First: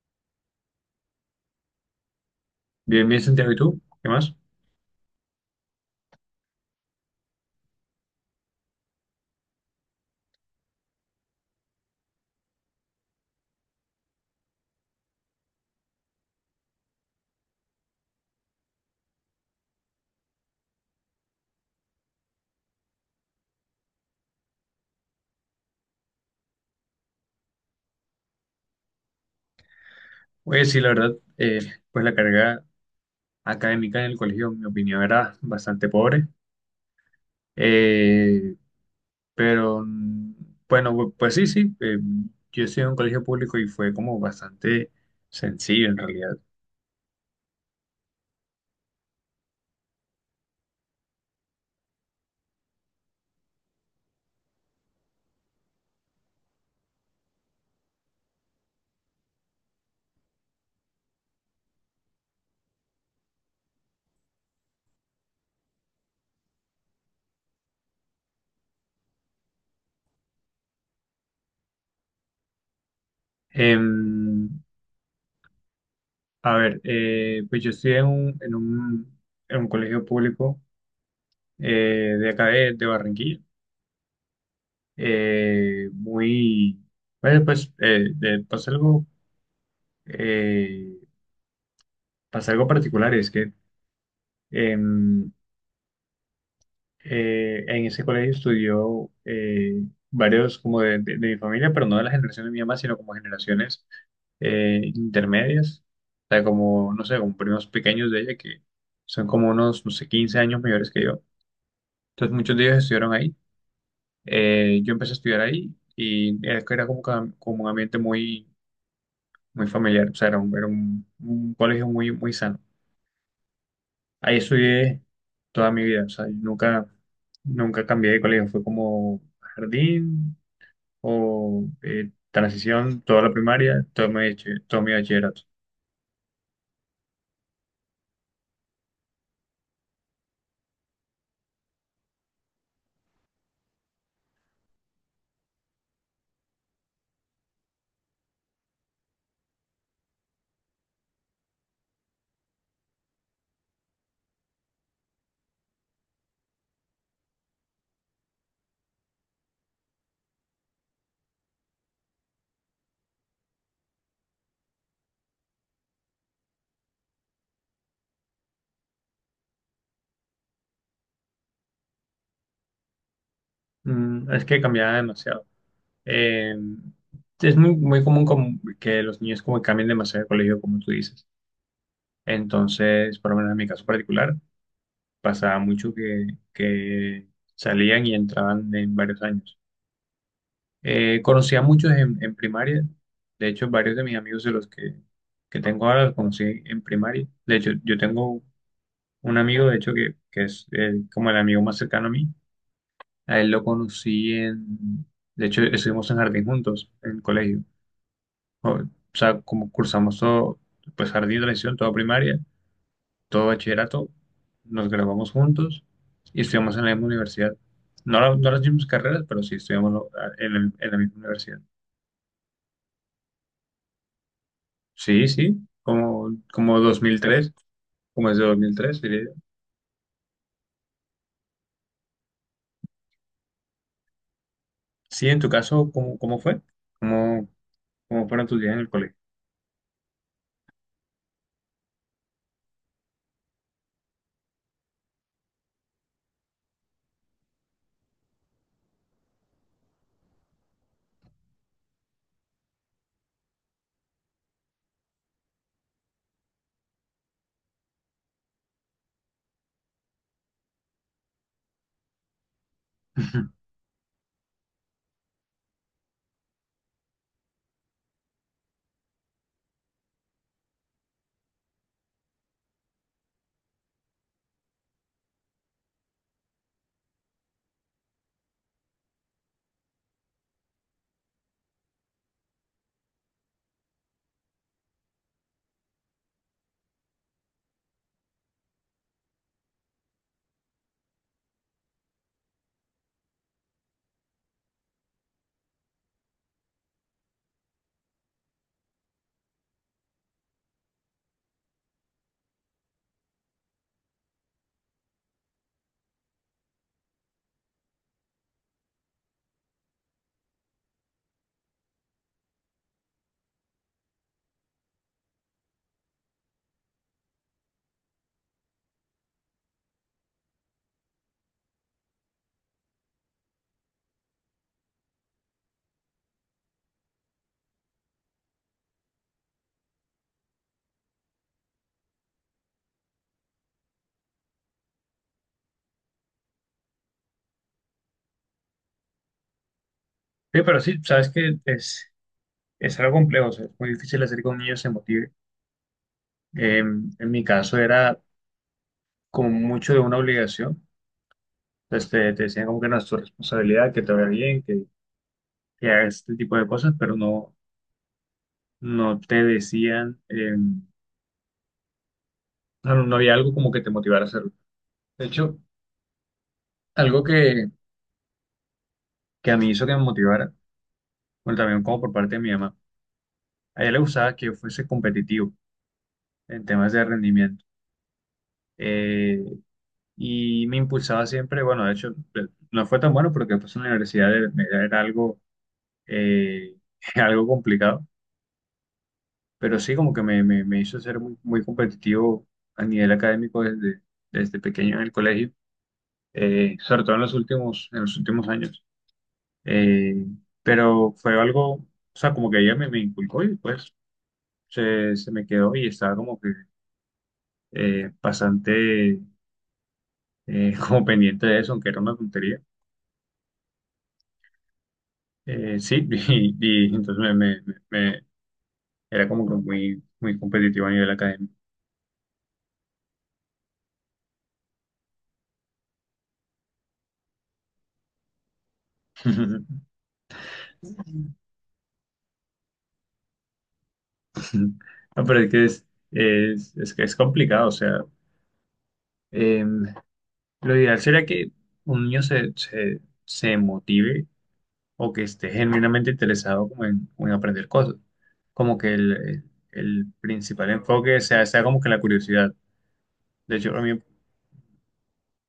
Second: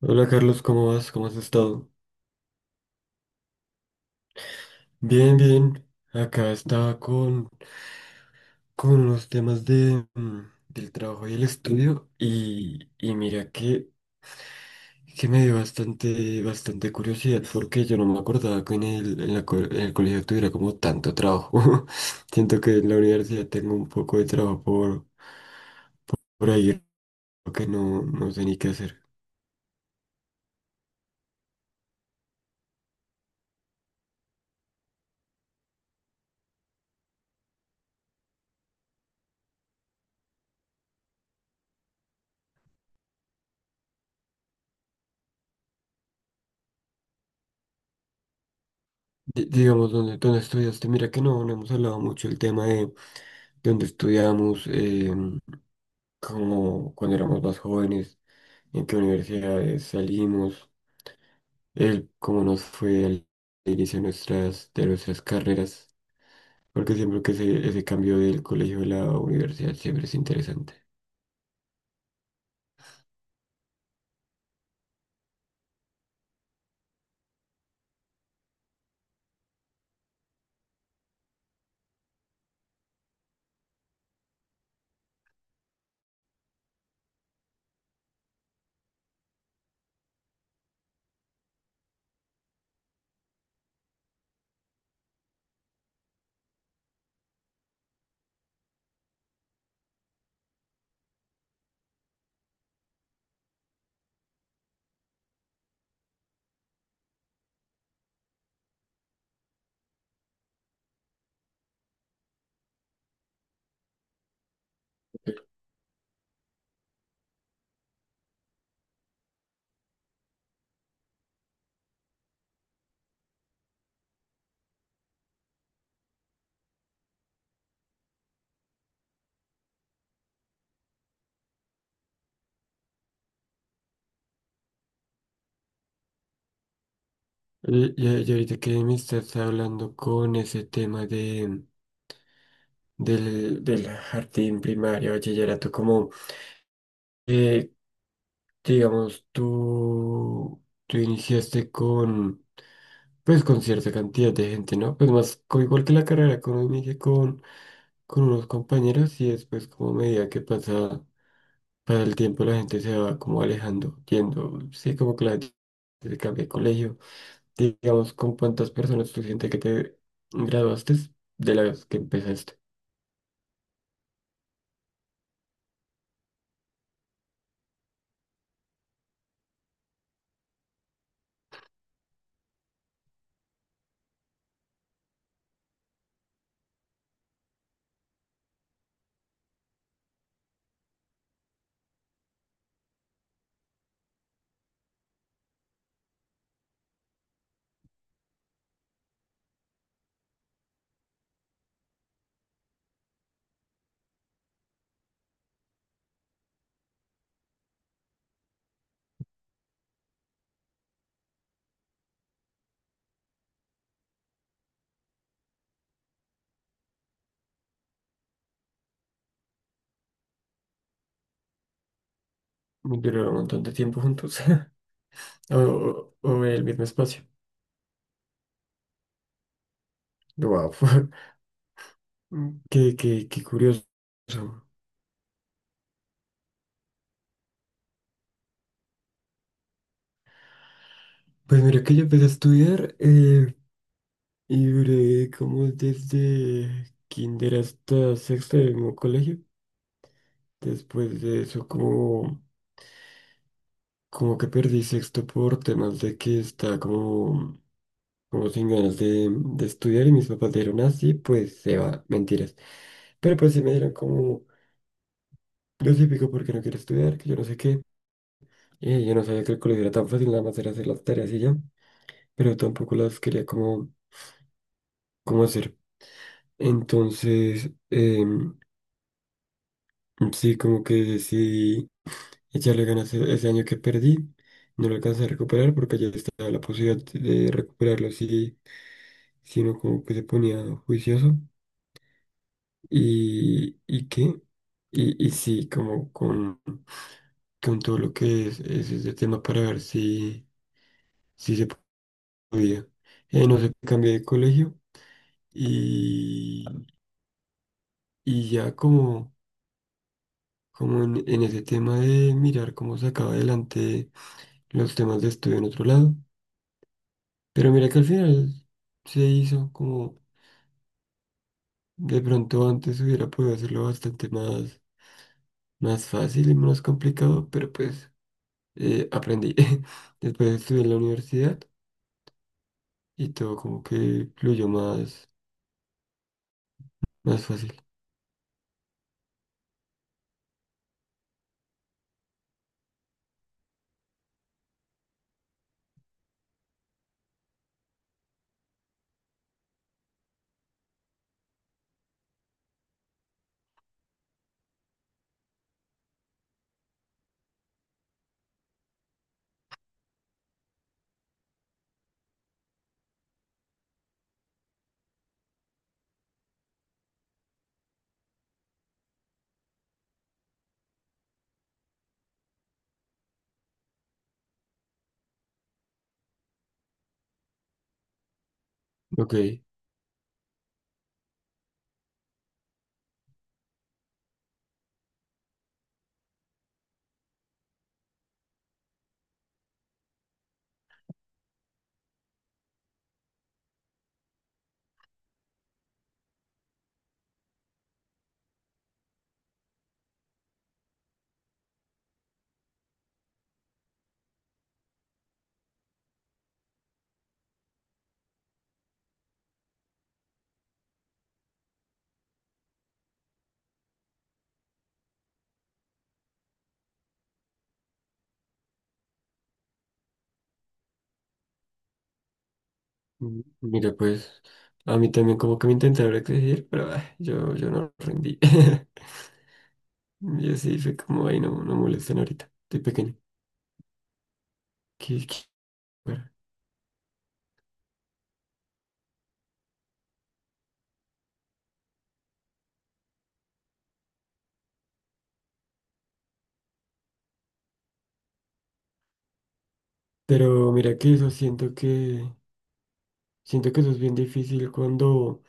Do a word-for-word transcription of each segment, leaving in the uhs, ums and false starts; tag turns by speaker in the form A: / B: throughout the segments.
A: Hola Carlos, ¿cómo vas? ¿Cómo has estado?
B: Bien, bien, Santiago, ¿y tú? ¿Qué más?
A: Bien, bien. Acá estaba con, con los temas de, mm, del trabajo y el estudio y, y mira que, que me dio bastante, bastante curiosidad porque yo no me acordaba que en el, en la co- en el colegio tuviera como tanto trabajo. Siento que en la universidad tengo un poco de trabajo por, por ahí que no, no sé ni qué hacer.
B: Oye, sí, la verdad, eh, pues la carga académica en el colegio, en mi opinión, era bastante pobre. Eh, pero, mm, bueno, pues sí, sí, eh, yo estudié en un colegio público y fue como bastante sencillo en realidad.
A: Di- Digamos, ¿dónde, dónde estudiaste? Mira que no, no hemos hablado mucho el tema de dónde estudiamos. Em, como cuando éramos más jóvenes, en qué universidades salimos, el cómo nos fue al inicio de nuestras, de nuestras carreras, porque siempre que ese, ese cambio del colegio a la universidad siempre es interesante.
B: Em, a ver, eh, pues yo estudié en un, en un, en un colegio público, eh, de acá de, de Barranquilla, eh, muy, bueno, pues, eh, de, pues algo... eh, pasa algo particular, y es que em, eh, en ese colegio estudió, eh, varios como de, de- de mi familia, pero no de la generación de mi mamá, sino como generaciones, eh, intermedias. O sea, como, no sé, como primos pequeños de ella que son como unos, no sé, quince años mayores que yo. Entonces muchos de ellos estudiaron ahí. Eh, yo empecé a estudiar ahí y era era como, que- como un ambiente muy, muy familiar. O sea, era un, era un un colegio muy, muy sano. Ahí estudié toda mi vida. O sea, yo nunca, nunca cambié de colegio, fue como jardín o, eh, transición, toda la primaria, todo mi, bache- todo mi bachillerato.
A: Y, y- y ahorita que me estás hablando con ese tema de, del, del jardín primario, bachillerato, como, eh, digamos, tú, tú iniciaste con pues con cierta cantidad de gente, ¿no? Pues más, co- igual que la carrera, como inicié con, con unos compañeros y después como a medida que pasa, pasa el tiempo la gente se va como alejando, yendo, sí, como que la gente se cambia de colegio. Digamos, ¿con cuántas personas tú sientes que te graduaste de las que empezaste?
B: Mm, es que cambiaba demasiado. Eh, es muy, muy común como que los niños como que cambien demasiado de colegio, como tú dices. Entonces, por lo menos en mi caso particular, pasaba mucho que, que salían y entraban en varios años. Eh, conocí a muchos en, en primaria. De hecho, varios de mis amigos de los que, que tengo ahora los conocí en primaria. De hecho, yo tengo un amigo, de hecho, que, que es el- como el amigo más cercano a mí. A él lo conocí en, de hecho, estuvimos en jardín juntos, en el colegio. O, o sea, como cursamos todo, pues jardín, transición, toda primaria, todo bachillerato, nos graduamos juntos y estudiamos en la misma universidad. No, la- no las mismas carreras, pero sí estudiamos lo- en el- en la misma universidad.
A: Duraron un montón de tiempo juntos.
B: Sí,
A: o,
B: sí,
A: o-
B: como,
A: o en el
B: como
A: mismo
B: dos mil
A: espacio.
B: tres, como es de dos mil tres, diría yo.
A: Wow, qué, qué, qué curioso.
B: Sí, en tu caso, ¿cómo, cómo fue? ¿Cómo, cómo fueron tus días en el colegio?
A: Pues mira que yo empecé a estudiar. eh, Y duré como desde kinder hasta sexto del mismo colegio. Después de eso, como, como que perdí sexto por temas de que estaba como, como sin ganas de, de estudiar y mis papás dijeron así, pues se va, mentiras. Pero pues sí me dieron como lo típico porque no quiero estudiar, que yo no sé qué. Y yo no sabía que el colegio era tan fácil, nada más era hacer las tareas y ya, pero tampoco las quería como, como hacer. Entonces, em, sí, como que decidí echarle ganas e- ese año que perdí, no lo alcancé a recuperar porque ya estaba la posibilidad de recuperarlo si, si uno como que se ponía juicioso. ¿Y, y qué? Y, y sí, como con, con todo lo que es, es ese tema para ver si, si se podía. Eh, no sé, cambié de colegio y, y ya como, como en, en ese tema de mirar cómo sacaba adelante los temas de estudio en otro lado. Pero mira que al final se hizo como de pronto antes hubiera podido hacerlo bastante más, más fácil y menos complicado, pero pues eh, aprendí. Después estudié en la universidad y todo como que fluyó más, más fácil.
B: Sí, pero sí, sabes que es, es algo complejo. O sea, es muy difícil hacer que un niño se motive. Eh, en mi caso era como mucho de una obligación. Entonces te, te decían como que no es tu responsabilidad, que te vaya bien, que, que hagas este tipo de cosas, pero no, no te decían, eh, no, no había algo como que te motivara a hacerlo. De hecho, algo que, que a mí hizo que me motivara, bueno, también como por parte de mi mamá. A ella le gustaba que yo fuese competitivo en temas de rendimiento.
A: Ok.
B: Eh, y me impulsaba siempre. Bueno, de hecho, eh, no fue tan bueno porque después en la universidad era era algo, eh, algo complicado, pero sí como que me, me, me hizo ser muy, muy competitivo a nivel académico desde, desde pequeño en el colegio, eh, sobre todo en los últimos, en los últimos años. Eh, pero fue algo, o sea, como que ella me, me inculcó y pues se, se me quedó y estaba como que, eh, bastante, eh, como pendiente de eso, aunque era una tontería. Eh, sí, y, y entonces me, me- me- me- era como que muy, muy competitivo a nivel académico.
A: Mm, mira, pues a mí también como que me intentaron exigir, pero ah, yo, yo no rendí. Y así fue como, ay no, no molesten ahorita, estoy pequeño.
B: No,
A: Qué-
B: pero
A: qué-
B: es que es, es, es que es complicado. O sea, em, lo ideal sería que un niño se, se, se motive o que esté genuinamente interesado como en, como en aprender cosas, como que el, el principal
A: Pero mira que
B: enfoque
A: eso
B: sea, sea
A: siento
B: como que la
A: que,
B: curiosidad. De
A: siento
B: hecho,
A: que
B: a
A: eso es
B: mí...
A: bien difícil cuando...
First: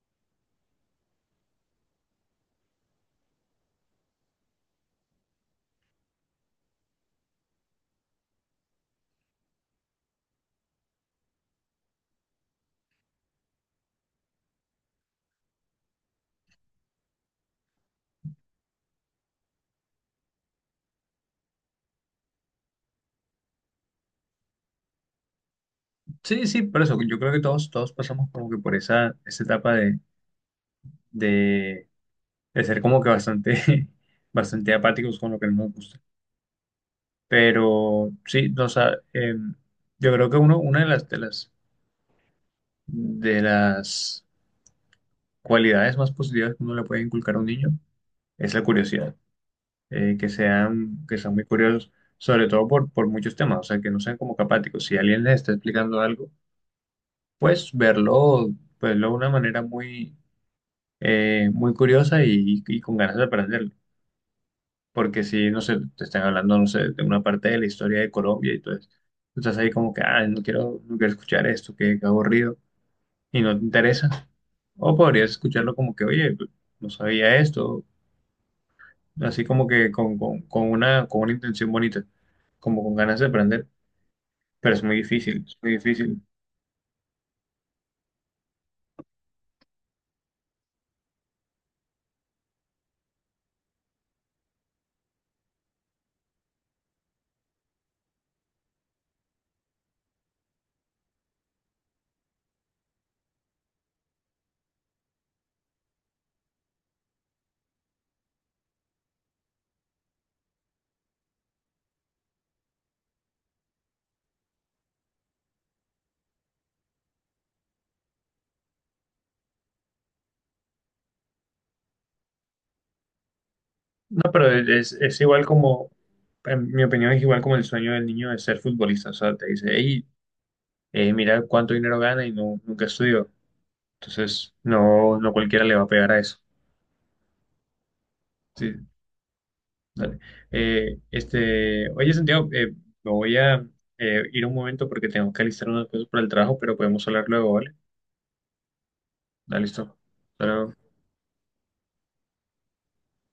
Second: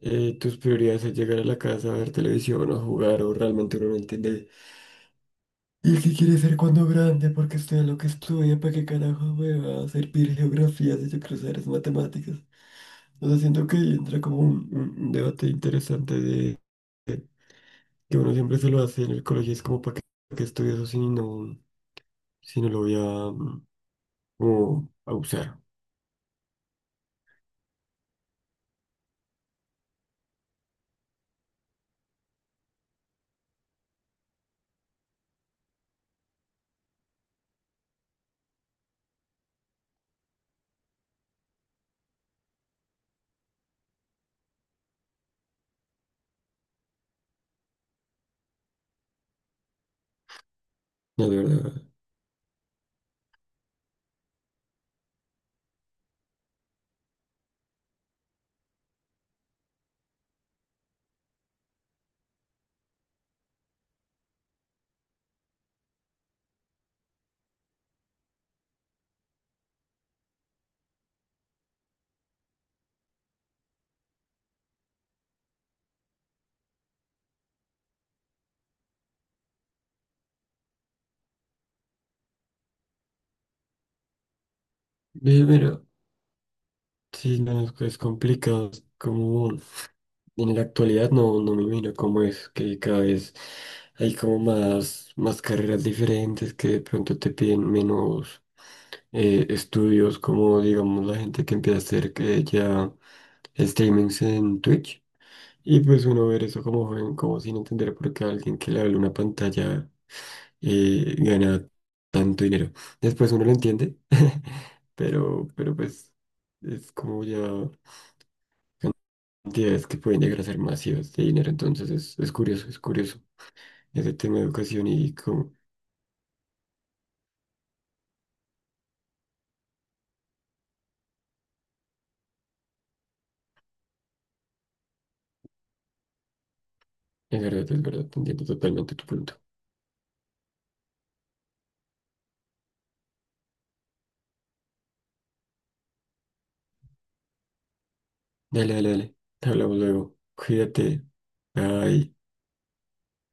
A: eh, tus prioridades es llegar a la casa a ver televisión o jugar o realmente uno no entiende. ¿Y qué quiere ser cuando grande? Porque estudia lo que estudia, ¿para qué carajo me va a servir geografía si yo quiero saber es matemáticas? O sea, siento que ahí entra como un, un- un debate interesante de que uno siempre se lo hace en el colegio, es como para qué, para qué estudio eso si no, si no lo voy a, mm, como a usar.
B: Sí, sí, por eso yo creo que todos, todos pasamos como que por esa, esa etapa de, de, de ser como que bastante, bastante apáticos con lo que no nos gusta. Pero sí, no, o sea, em, yo creo que uno, una de las, de las, de las cualidades más positivas que uno le puede inculcar a un niño es la curiosidad. Eh, que sean, que
A: No,
B: sean
A: de
B: muy
A: verdad.
B: curiosos, sobre todo por, por muchos temas. O sea, que no sean como que apáticos. Si alguien les está explicando algo, pues verlo, pues verlo de una manera muy, eh, muy curiosa, y, y con ganas de aprenderlo. Porque si, no sé, te están hablando, no sé, de una parte de la historia de Colombia y todo eso, tú estás ahí como que, ah, no quiero, no quiero escuchar esto, que que aburrido, y no te interesa. O podrías escucharlo como que, oye, pues, no sabía esto, así como que con, con, con una, con una intención bonita, como con ganas de aprender, pero es muy
A: Eh,
B: difícil, es muy
A: Mira,
B: difícil.
A: sí, no, es complicado, es como... En la actualidad no, no me imagino cómo es que cada vez hay como más, más carreras diferentes que de pronto te piden menos eh, estudios, como digamos la gente que empieza a hacer que ya streamings en Twitch. Y pues uno ver eso como joven, como sin entender por qué alguien que le habla una pantalla eh, gana tanto dinero. Después uno lo entiende, pero, pero pues es como ya cantidades que pueden llegar a ser masivas de dinero. Entonces es, es curioso, es curioso ese
B: No,
A: tema de
B: pero
A: educación
B: es,
A: y
B: es igual
A: cómo.
B: como, en mi opinión es igual como el sueño del niño de ser futbolista. O sea, te dice, hey, es mirar cuánto dinero gana y no, nunca estudió. Entonces, no, no cualquiera le va a pegar a eso.
A: Es verdad, es verdad, entiendo
B: Sí,
A: totalmente tu punto.
B: dale. Eh, este, oye, Santiago, eh, me voy a, eh, ir un momento porque tengo que alistar unas cosas para el trabajo, pero podemos hablar luego, ¿vale?
A: Dale, dale, dale.
B: Dale,
A: Hablamos
B: listo.
A: luego.
B: Hasta luego.
A: Cuídate. Bye.